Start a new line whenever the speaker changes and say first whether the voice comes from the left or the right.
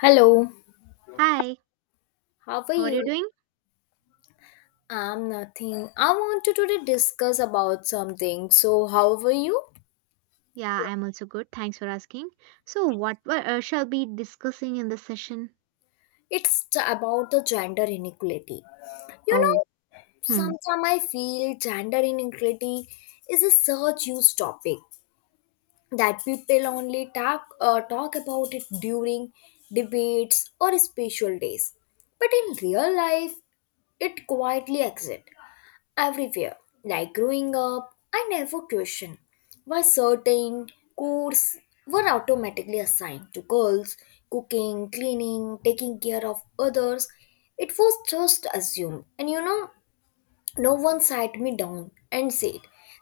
left: Hello,
right: Hi,
left: how are
right: how are you
left: you?
right: doing?
left: I'm nothing. I want to today discuss about something. So, how are you?
right: Yeah, I'm also good. Thanks for asking. So, shall be discussing in this session?
left: It's about the gender inequality. You
right: Oh,
left: know,
right: hmm.
left: sometimes I feel gender inequality is a such huge topic that people only talk about it during debates or special days. But in real life, it quietly exists everywhere. Like growing up, I never questioned why certain chores were automatically assigned to girls, cooking, cleaning, taking care of others. It was just assumed. And you know, no one sat me down and said,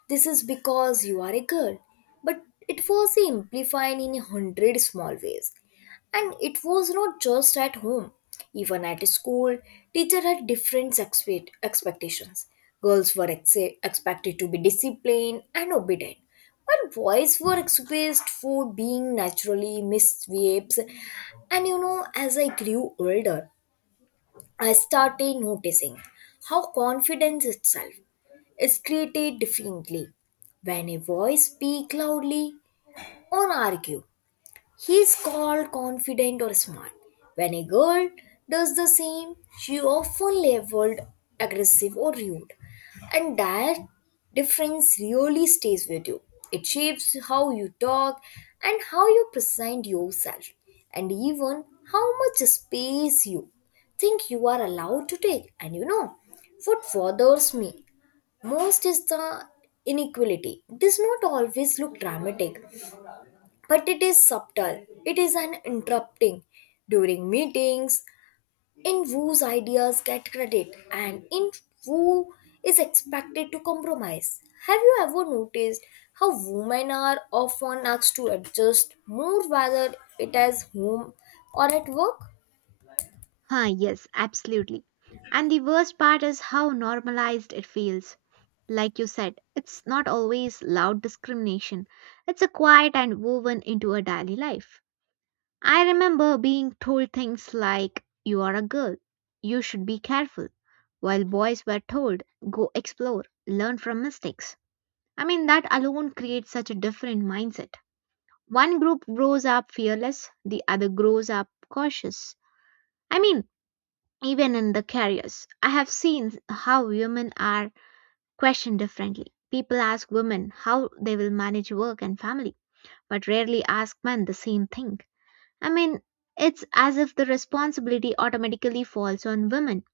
left: this is because you are a girl. But it was amplified in a hundred small ways. And it was not just at home. Even at school, teacher had different expectations. Girls were expected to be disciplined and obedient, while boys were excused for being naturally misbehaved. And you know, as I grew older, I started noticing how confidence itself is created differently when a boy speaks loudly or argue he's called confident or smart. When a girl does the same, she often labeled aggressive or rude. And that difference really stays with you. It shapes how you talk and how you present yourself, and even how much space you think you are allowed to take. And you know, what bothers me most is the inequality. It does not always look dramatic but it is subtle. It is an interrupting during meetings in whose ideas get credit and in who is expected to compromise. Have you ever noticed how women are often asked to adjust more whether it is home or at work?
right: Huh, yes, absolutely. And the worst part is how normalized it feels. Like you said, it's not always loud discrimination, it's a quiet and woven into a daily life. I remember being told things like, you are a girl, you should be careful, while boys were told, go explore, learn from mistakes. I mean, that alone creates such a different mindset. One group grows up fearless, the other grows up cautious. I mean, even in the careers, I have seen how women are questioned differently. People ask women how they will manage work and family, but rarely ask men the same thing. I mean, it's as if the responsibility automatically falls on women.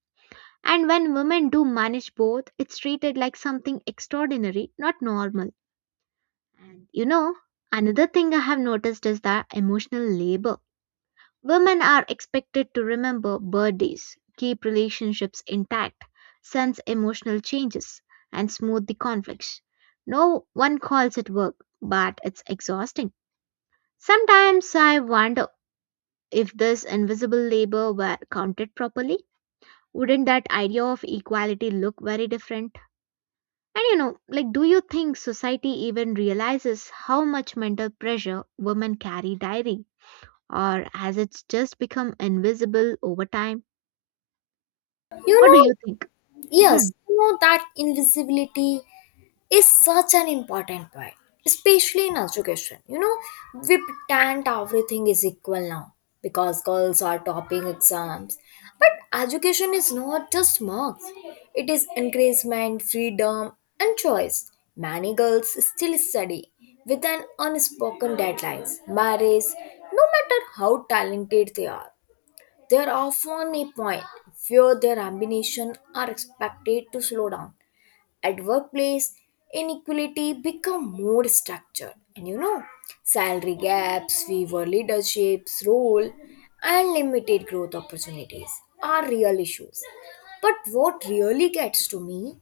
right: And when women do manage both, it's treated like something extraordinary, not normal. You know, another thing I have noticed is that emotional labor. Women are expected to remember birthdays, keep relationships intact, sense emotional changes, and smooth the conflicts. No one calls it work, but it's exhausting. Sometimes I wonder if this invisible labor were counted properly. Wouldn't that idea of equality look very different? And do you think society even realizes how much mental pressure women carry daily? Or has it just become invisible over time?
left: You
right: What do you
left: know,
right: think? Hmm.
left: yes, you know that invisibility is such an important point, especially in education. You know, we pretend everything is equal now because girls are topping exams. But education is not just marks, it is encouragement, freedom, and choice. Many girls still study with an unspoken deadlines, marriage, no matter how talented they are. There often a point where their ambitions are expected to slow down. At workplace, inequality become more structured. And you know, salary gaps, fewer leadership's role, and limited growth opportunities are real issues. But what really gets to me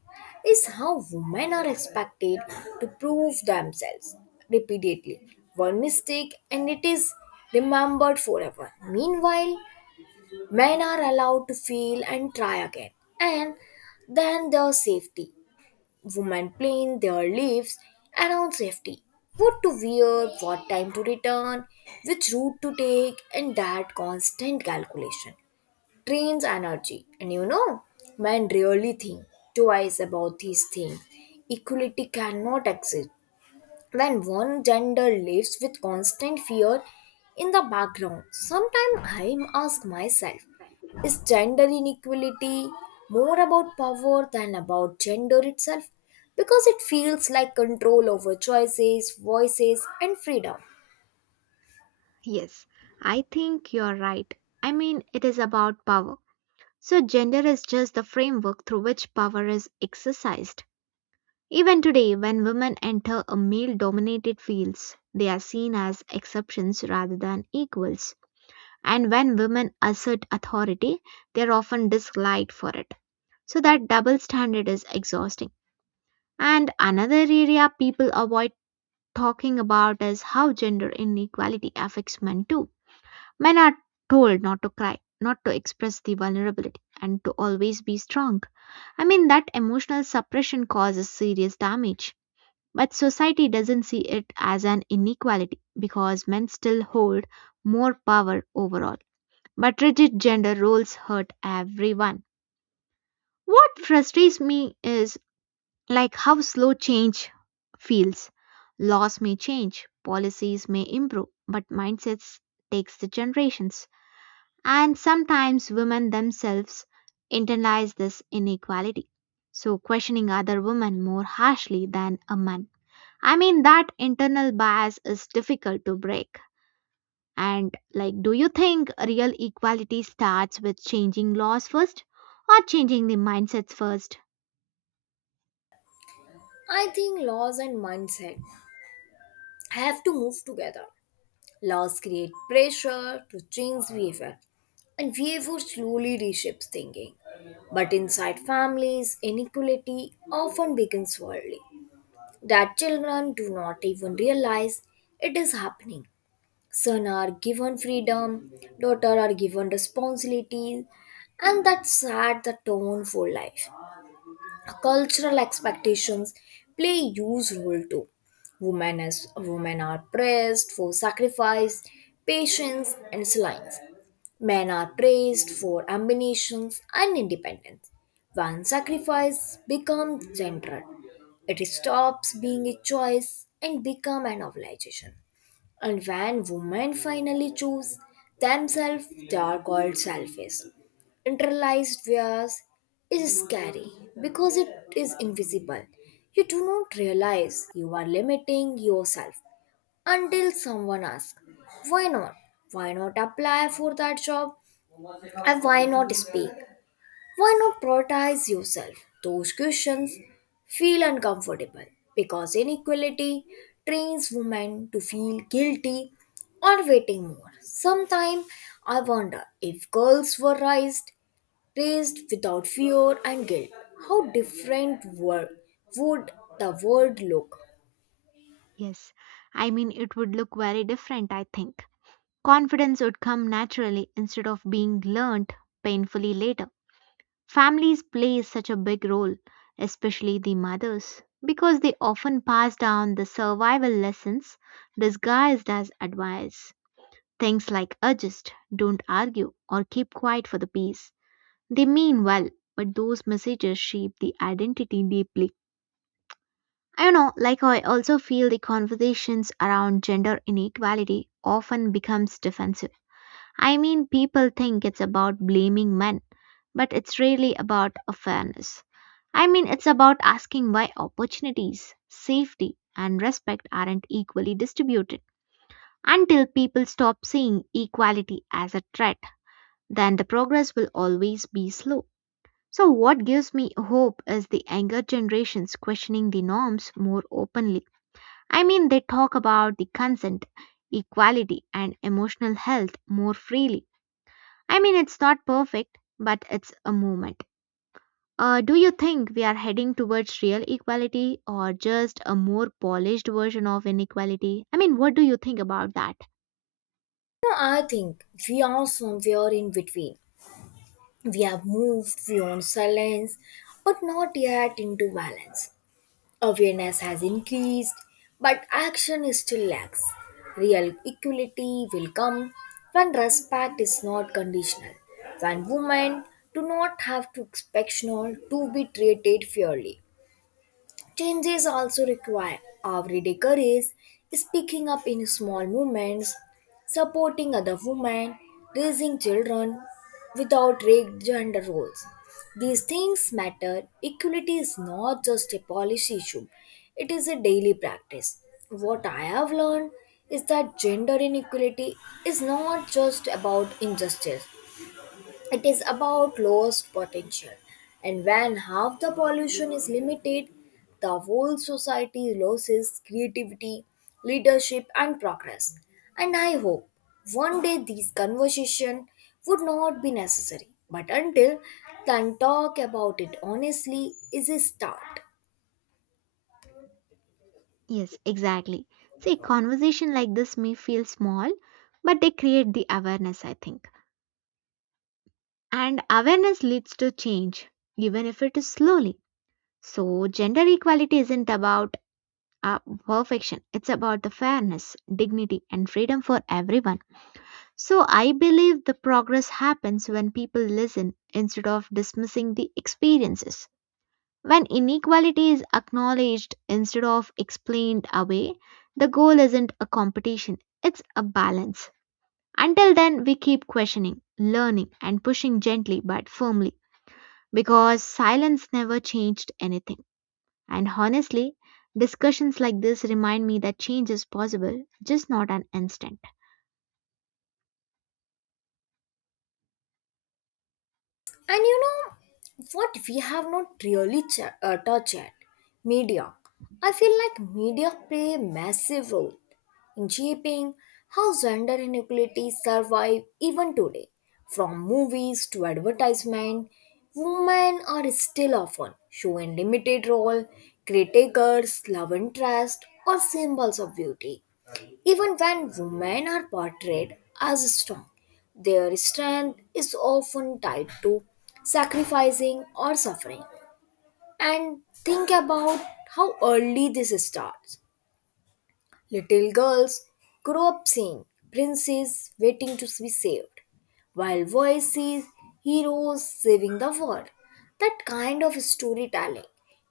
left: is how women are expected to prove themselves repeatedly. One mistake and it is remembered forever. Meanwhile, men are allowed to fail and try again, and then there's safety. Women plan their lives around safety, what to wear, what time to return, which route to take, and that constant calculation drains energy. And you know, men really think twice about these things. Equality cannot exist when one gender lives with constant fear in the background. Sometimes I ask myself, is gender inequality more about power than about gender itself? Because it feels like control over choices, voices, and freedom.
right: Yes, I think you're right. I mean, it is about power. So, gender is just the framework through which power is exercised. Even today, when women enter a male dominated fields, they are seen as exceptions rather than equals. And when women assert authority, they are often disliked for it. So that double standard is exhausting. And another area people avoid talking about is how gender inequality affects men too. Men are told not to cry, not to express the vulnerability, and to always be strong. I mean, that emotional suppression causes serious damage. But society doesn't see it as an inequality because men still hold more power overall. But rigid gender roles hurt everyone. What frustrates me is like how slow change feels. Laws may change, policies may improve, but mindsets takes the generations. And sometimes women themselves internalize this inequality, so questioning other women more harshly than a man. I mean that internal bias is difficult to break. And like, do you think real equality starts with changing laws first or changing the mindsets first?
left: I think laws and mindset have to move together. Laws create pressure to change behavior, and behavior slowly reshapes thinking. But inside families, inequality often becomes worldly. That children do not even realize it is happening. Son are given freedom, daughter are given responsibility, and that set the tone for life. Cultural expectations play a huge role too. Women as women are praised for sacrifice, patience, and silence. Men are praised for ambitions and independence. When sacrifice becomes central, it stops being a choice and become an obligation. And when women finally choose themselves, they are called selfish. Internalized bias is scary because it is invisible. You do not realize you are limiting yourself until someone asks, why not? Why not apply for that job? And why not speak? Why not prioritize yourself? Those questions feel uncomfortable because inequality trains women to feel guilty or waiting more. Sometimes I wonder if girls were raised without fear and guilt, how different would the world look?
right: Yes, I mean, it would look very different, I think. Confidence would come naturally instead of being learnt painfully later. Families play such a big role, especially the mothers, because they often pass down the survival lessons disguised as advice. Things like adjust, don't argue, or keep quiet for the peace. They mean well, but those messages shape the identity deeply. You know, like I also feel the conversations around gender inequality often becomes defensive. I mean, people think it's about blaming men, but it's really about a fairness. I mean, it's about asking why opportunities, safety, and respect aren't equally distributed. Until people stop seeing equality as a threat, then the progress will always be slow. So, what gives me hope is the younger generations questioning the norms more openly. I mean, they talk about the consent, equality, and emotional health more freely. I mean, it's not perfect, but it's a movement. Do you think we are heading towards real equality or just a more polished version of inequality? I mean, what do you think about that?
left: You I think we are somewhere in between. We have moved beyond silence, but not yet into balance. Awareness has increased, but action is still lacks. Real equality will come when respect is not conditional, when women do not have to expect to be treated fairly. Changes also require everyday courage, speaking up in small moments, supporting other women, raising children without rigged gender roles. These things matter. Equality is not just a policy issue, it is a daily practice. What I have learned is that gender inequality is not just about injustice, it is about lost potential. And when half the pollution is limited, the whole society loses creativity, leadership, and progress. And I hope one day these conversations would not be necessary. But until then, talk about it honestly is a start.
right: Yes, exactly. See, conversation like this may feel small, but they create the awareness, I think. And awareness leads to change, even if it is slowly. So, gender equality isn't about uh, perfection, it's about the fairness, dignity, and freedom for everyone. So, I believe the progress happens when people listen instead of dismissing the experiences. When inequality is acknowledged instead of explained away, the goal isn't a competition, it's a balance. Until then, we keep questioning, learning, and pushing gently but firmly because silence never changed anything. And honestly, discussions like this remind me that change is possible, just not an instant.
left: And you know what we have not really touched yet? Media. I feel like media play a massive role in shaping how gender inequalities survive even today. From movies to advertisement, women are still often shown limited role, caretakers, love interest, or symbols of beauty. Even when women are portrayed as strong, their strength is often tied to sacrificing or suffering. And think about how early this starts. Little girls grow up seeing princes waiting to be saved, while boys see heroes saving the world. That kind of storytelling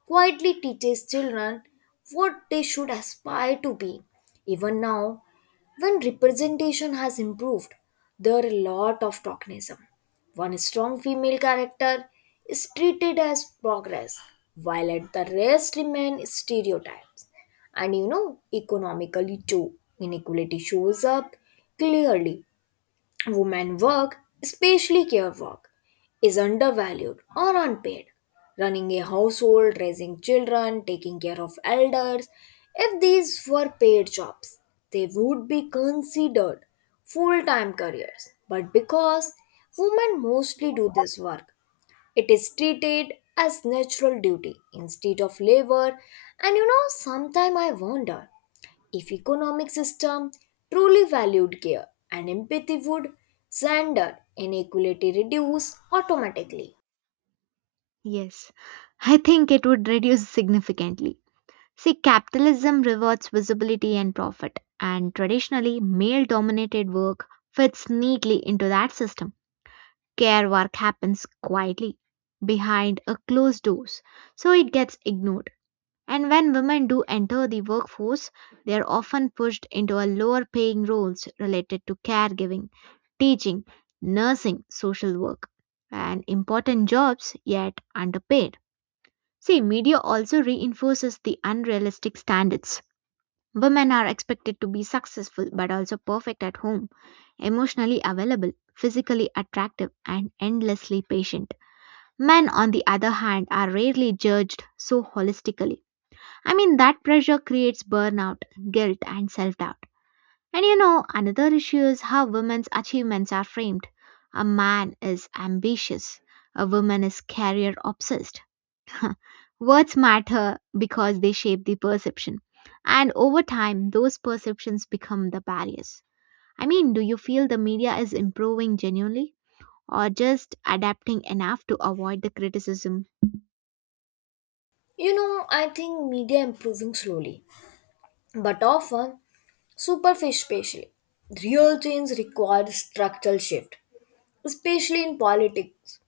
left: quietly teaches children what they should aspire to be. Even now, when representation has improved, there are a lot of tokenism. One strong female character is treated as progress, while at the rest remain stereotypes. And you know, economically too, inequality shows up clearly. Women work, especially care work, is undervalued or unpaid. Running a household, raising children, taking care of elders, if these were paid jobs, they would be considered full-time careers. But because women mostly do this work, it is treated as natural duty instead of labor. And you know, sometimes I wonder if economic system truly valued care and empathy, would gender inequality reduce automatically?
right: Yes, I think it would reduce significantly. See, capitalism rewards visibility and profit, and traditionally, male dominated work fits neatly into that system. Care work happens quietly, behind a closed doors, so it gets ignored. And when women do enter the workforce, they are often pushed into a lower paying roles related to caregiving, teaching, nursing, social work, and important jobs yet underpaid. See, media also reinforces the unrealistic standards. Women are expected to be successful but also perfect at home, emotionally available, physically attractive, and endlessly patient. Men, on the other hand, are rarely judged so holistically. I mean, that pressure creates burnout, guilt, and self doubt. And you know, another issue is how women's achievements are framed. A man is ambitious, a woman is career obsessed. Words matter because they shape the perception. And over time, those perceptions become the barriers. I mean, do you feel the media is improving genuinely or just adapting enough to avoid the criticism?
left: You know, I think media improving slowly, but often superficially. Real change requires structural shift, especially in politics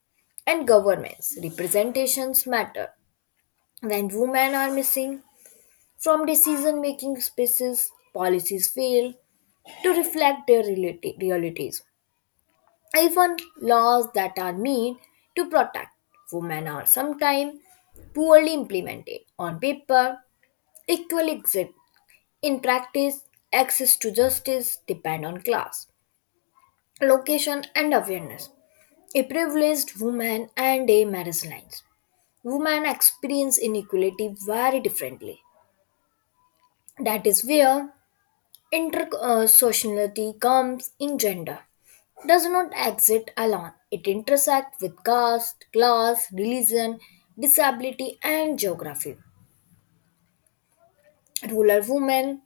left: and governments. Representations matter. When women are missing from decision making spaces, policies fail to reflect their realities. Even laws that are meant to protect women are sometimes poorly implemented on paper, equal exit in practice. Access to justice depend on class, location, and awareness. A privileged woman and a marginalized woman experience inequality very differently. That is where intersectionality comes in. Gender does not exist alone. It intersects with caste, class, religion, disability, and geography. Rural women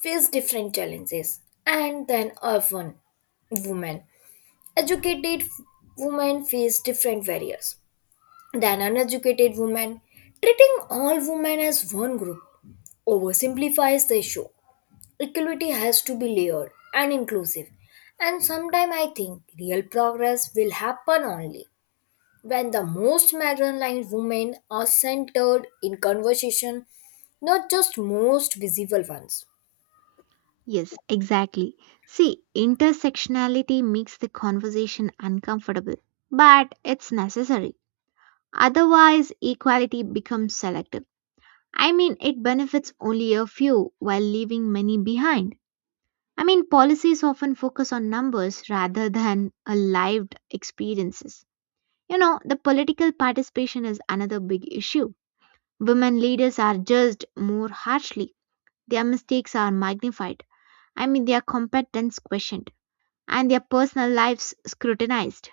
left: face different challenges, and then urban women. Educated women face different barriers than uneducated women. Treating all women as one group oversimplifies the issue. Equality has to be layered and inclusive. And sometimes I think real progress will happen only when the most marginalized women are centered in conversation, not just most visible ones.
right: Yes, exactly. See, intersectionality makes the conversation uncomfortable, but it's necessary. Otherwise, equality becomes selective. I mean, it benefits only a few while leaving many behind. I mean, policies often focus on numbers rather than a lived experiences. You know, the political participation is another big issue. Women leaders are judged more harshly, their mistakes are magnified. I mean, their competence questioned and their personal lives scrutinized.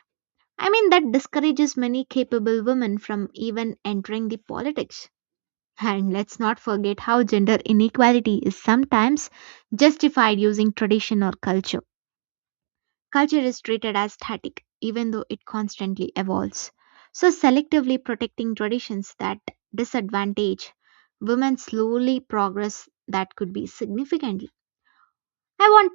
right: I mean, that discourages many capable women from even entering the politics. And let's not forget how gender inequality is sometimes justified using tradition or culture. Culture is treated as static, even though it constantly evolves. So, selectively protecting traditions that disadvantage women slowly progress that could be significantly. I want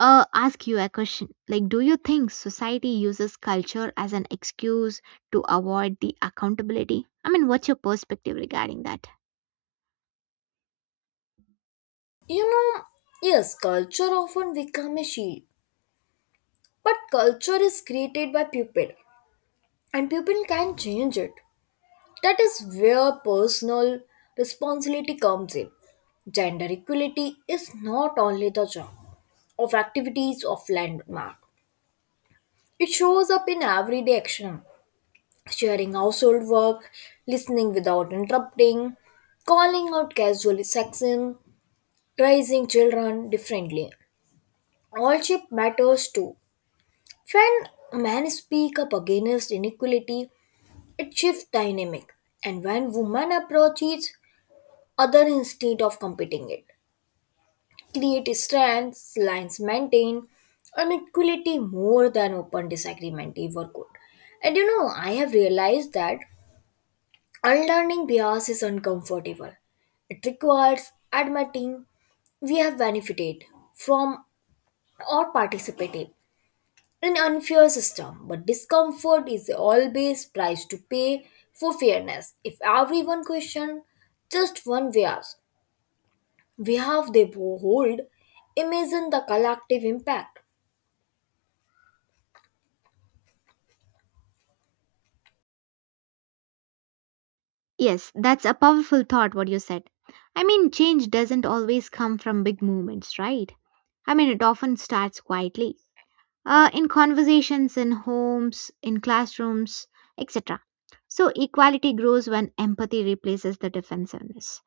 right: ask you a question. Like do you think society uses culture as an excuse to avoid the accountability? I mean, what's your perspective regarding that?
left: You know, yes, culture often become a shield, but culture is created by people, and people can change it. That is where personal responsibility comes in. Gender equality is not only the job of activities of landmark. It shows up in everyday action, sharing household work, listening without interrupting, calling out casual sexism, raising children differently. All-ship matters too. When men speak up against inequality, it shifts dynamic, and when women approach it, other instead of competing it, create strengths, lines maintain, and equality more than open disagreement ever could. And you know, I have realized that unlearning bias is uncomfortable. It requires admitting we have benefited from or participated in unfair system, but discomfort is always price to pay for fairness. If everyone question just one bias, we have the hold, imagine the collective impact.
right: Yes, that's a powerful thought what you said. I mean, change doesn't always come from big movements, right? I mean, it often starts quietly. In conversations in homes, in classrooms, etc. So, equality grows when empathy replaces the defensiveness.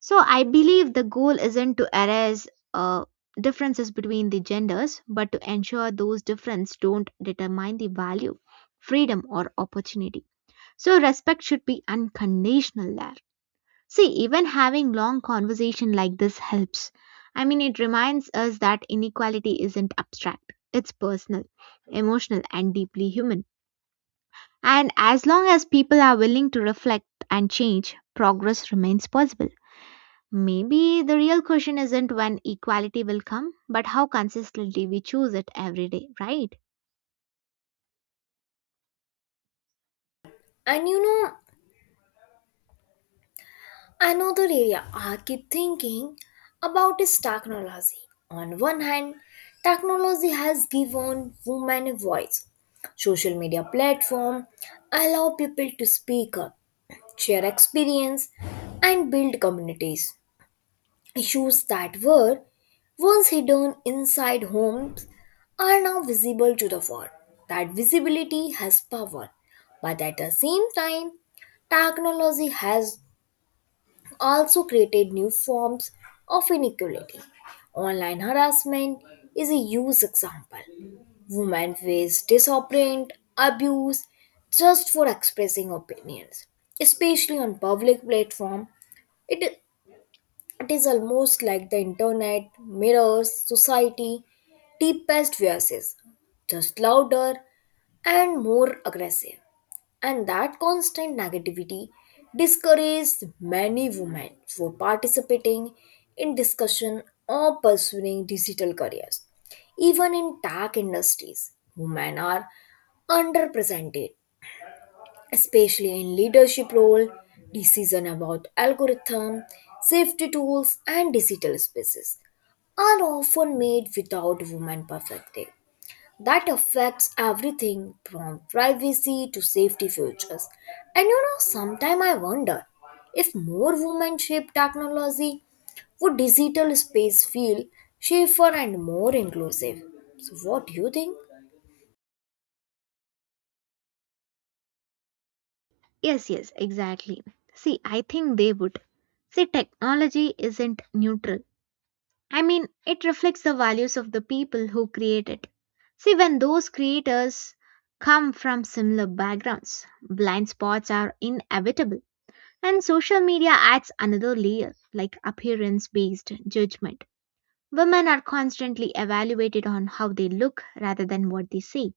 right: So I believe the goal isn't to erase uh, differences between the genders, but to ensure those differences don't determine the value, freedom, or opportunity. So respect should be unconditional there. See, even having long conversation like this helps. I mean, it reminds us that inequality isn't abstract. It's personal, emotional, and deeply human. And as long as people are willing to reflect and change, progress remains possible. Maybe the real question isn't when equality will come, but how consistently we choose it every day, right?
left: And you know, another area I keep thinking about is technology. On one hand, technology has given women a voice. Social media platform allow people to speak up, share experience, and build communities. Issues that were once hidden inside homes are now visible to the world. That visibility has power, but at the same time, technology has also created new forms of inequality. Online harassment is a huge example. Women face disappointment, abuse just for expressing opinions, especially on public platform. It, it is almost like the internet mirrors society deepest voices, just louder and more aggressive. And that constant negativity discourages many women for participating in discussion or pursuing digital careers. Even in tech industries, women are underrepresented, especially in leadership role. Decision about algorithm, safety tools and digital spaces are often made without women perspective. That affects everything from privacy to safety features. And you know, sometimes I wonder if more women shape technology, would digital space feel safer and more inclusive? So, what do you think?
right: Yes, yes, exactly. See, I think they would. See, technology isn't neutral. I mean, it reflects the values of the people who create it. See, when those creators come from similar backgrounds, blind spots are inevitable. And social media adds another layer, like appearance based judgment. Women are constantly evaluated on how they look rather than what they say.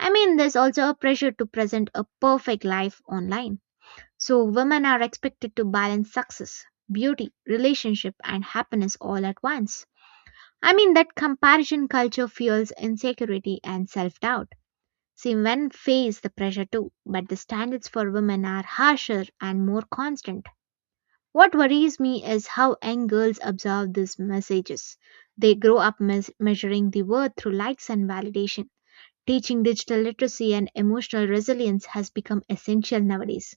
right: I mean, there's also a pressure to present a perfect life online. So, women are expected to balance success, beauty, relationship, and happiness all at once. I mean, that comparison culture fuels insecurity and self doubt. See, men face the pressure too, but the standards for women are harsher and more constant. What worries me is how young girls absorb these messages. They grow up measuring the worth through likes and validation. Teaching digital literacy and emotional resilience has become essential nowadays.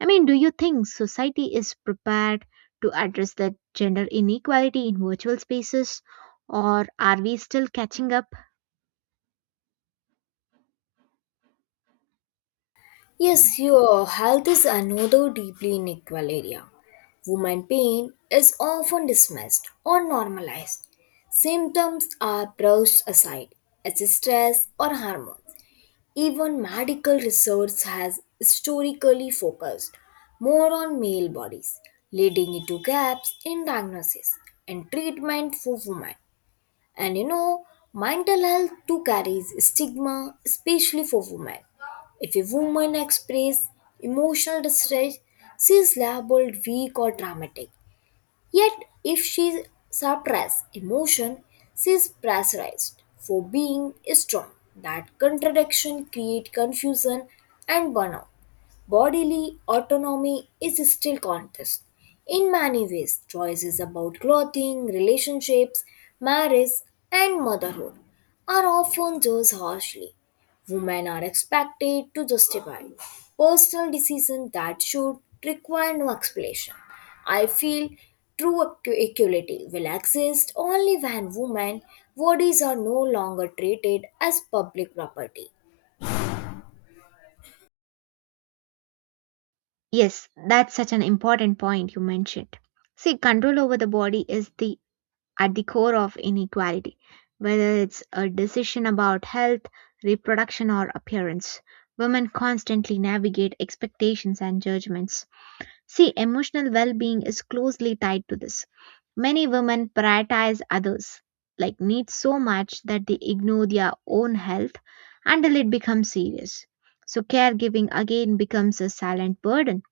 right: I mean, do you think society is prepared to address the gender inequality in virtual spaces, or are we still catching up?
left: Yes, your health is another deeply unequal area. Woman pain is often dismissed or normalized. Symptoms are brushed aside as stress or hormones. Even medical research has historically focused more on male bodies, leading it to gaps in diagnosis and treatment for women. And you know, mental health too carries stigma, especially for women. If a woman expresses emotional distress, she is labeled weak or dramatic. Yet, if she suppresses emotion, she is pressurized for being strong. That contradiction creates confusion and burnout. Bodily autonomy is still contest. In many ways, choices about clothing, relationships, marriage, and motherhood are often judged harshly. Women are expected to justify personal decisions that should require no explanation. I feel true equality will exist only when women bodies are no longer treated as public property.
right: Yes, that's such an important point you mentioned. See, control over the body is the at the core of inequality, whether it's a decision about health, reproduction, or appearance. Women constantly navigate expectations and judgments. See, emotional well being is closely tied to this. Many women prioritize others, like needs so much that they ignore their own health until it becomes serious. So, caregiving again becomes a silent burden.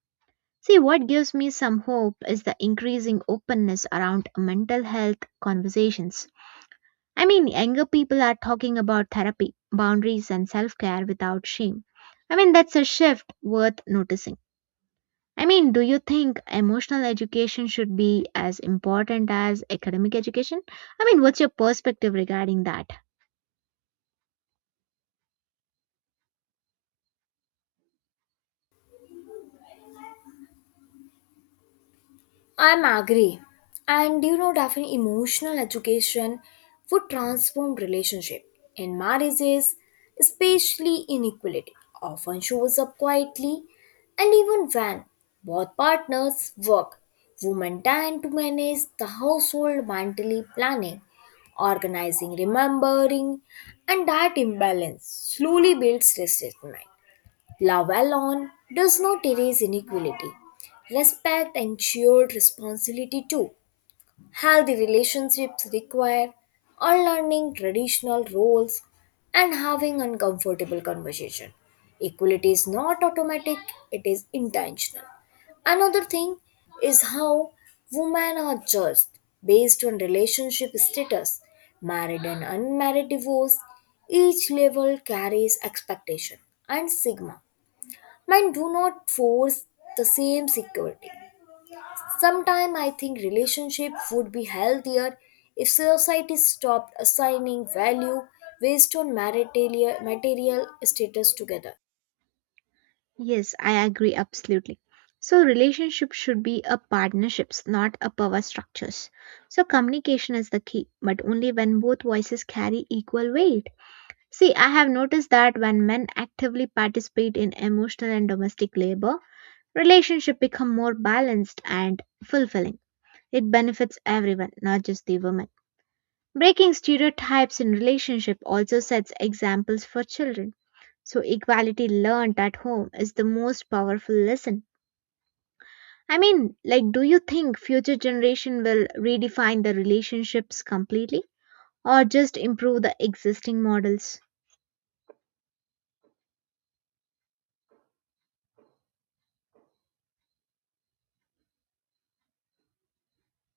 right: See, what gives me some hope is the increasing openness around mental health conversations. I mean, younger people are talking about therapy, boundaries, and self care without shame. I mean, that's a shift worth noticing. I mean, do you think emotional education should be as important as academic education? I mean, what's your perspective regarding that?
left: I'm agree. And you know, Daphne, emotional education would transform relationship. In marriages, especially inequality often shows up quietly, and even when both partners work, women tend to manage the household mentally planning, organizing, remembering, and that imbalance slowly builds resentment. Love alone does not erase inequality. Respect and shared responsibility too. Healthy relationships require unlearning traditional roles and having uncomfortable conversation. Equality is not automatic, it is intentional. Another thing is how women are judged based on relationship status. Married and unmarried divorce, each level carries expectation and stigma and do not force the same security. Sometimes I think relationship would be healthier if society stopped assigning value based on material status together.
right: Yes, I agree absolutely. So relationships should be a partnerships, not a power structures. So communication is the key, but only when both voices carry equal weight. See, I have noticed that when men actively participate in emotional and domestic labor, relationship become more balanced and fulfilling. It benefits everyone, not just the women. Breaking stereotypes in relationship also sets examples for children. So equality learned at home is the most powerful lesson. I mean, like, do you think future generation will redefine the relationships completely or just improve the existing models?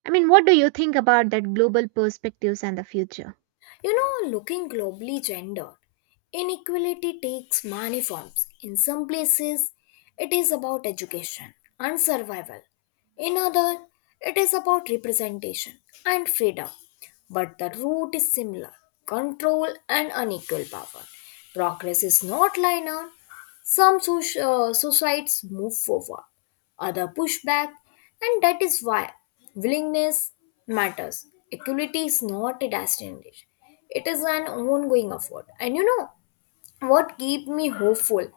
right: I mean, what do you think about that global perspectives and the future?
left: You know, looking globally, gender inequality takes many forms. In some places, it is about education and survival. In other, it is about representation and freedom. But the root is similar, control and unequal power. Progress is not linear, some societies move forward, other push back, and that is why willingness matters. Equality is not a destination; it is an ongoing effort. And you know what keeps me hopeful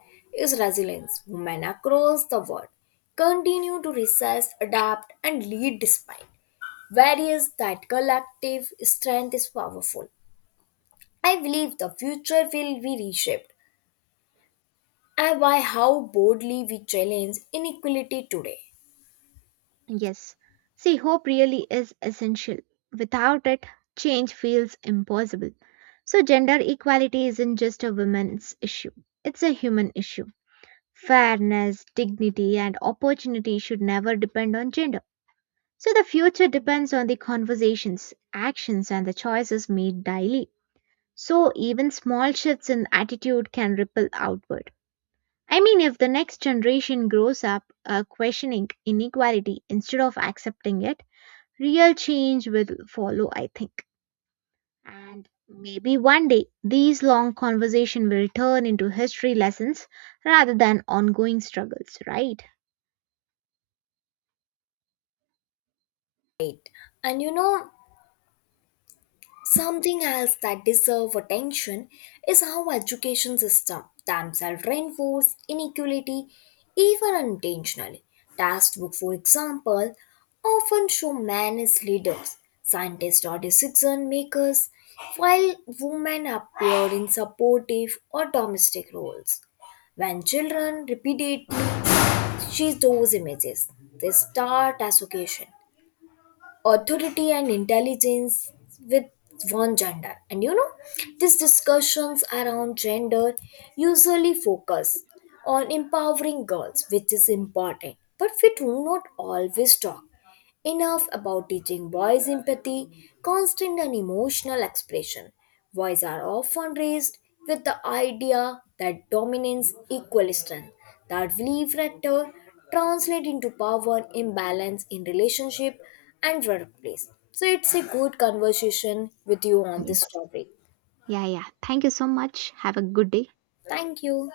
left: is resilience. Women across the world continue to resist, adapt, and lead despite various that collective strength is powerful. I believe the future will be reshaped and by how boldly we challenge inequality today.
right: Yes. See, hope really is essential. Without it, change feels impossible. So, gender equality isn't just a women's issue, it's a human issue. Fairness, dignity, and opportunity should never depend on gender. So the future depends on the conversations, actions, and the choices made daily. So even small shifts in attitude can ripple outward. I mean, if the next generation grows up questioning inequality instead of accepting it, real change will follow, I think. And maybe one day these long conversations will turn into history lessons rather than ongoing struggles, right?
left: And you know, something else that deserves attention is how education system themselves reinforce inequality even unintentionally. Textbook, for example, often show men as leaders, scientists or decision makers, while women appear in supportive or domestic roles. When children repeated she's those images. They start association, authority and intelligence with one gender. And you know, these discussions around gender usually focus on empowering girls, which is important. But we do not always talk enough about teaching boys empathy, constant and emotional expression. Boys are often raised with the idea that dominance equals strength. That belief factor translates into power and imbalance in relationship and workplace. So it's a good conversation with you on this
right: Yes.
left: topic.
right: Yeah, yeah, thank you so much. Have a good day.
left: Thank you.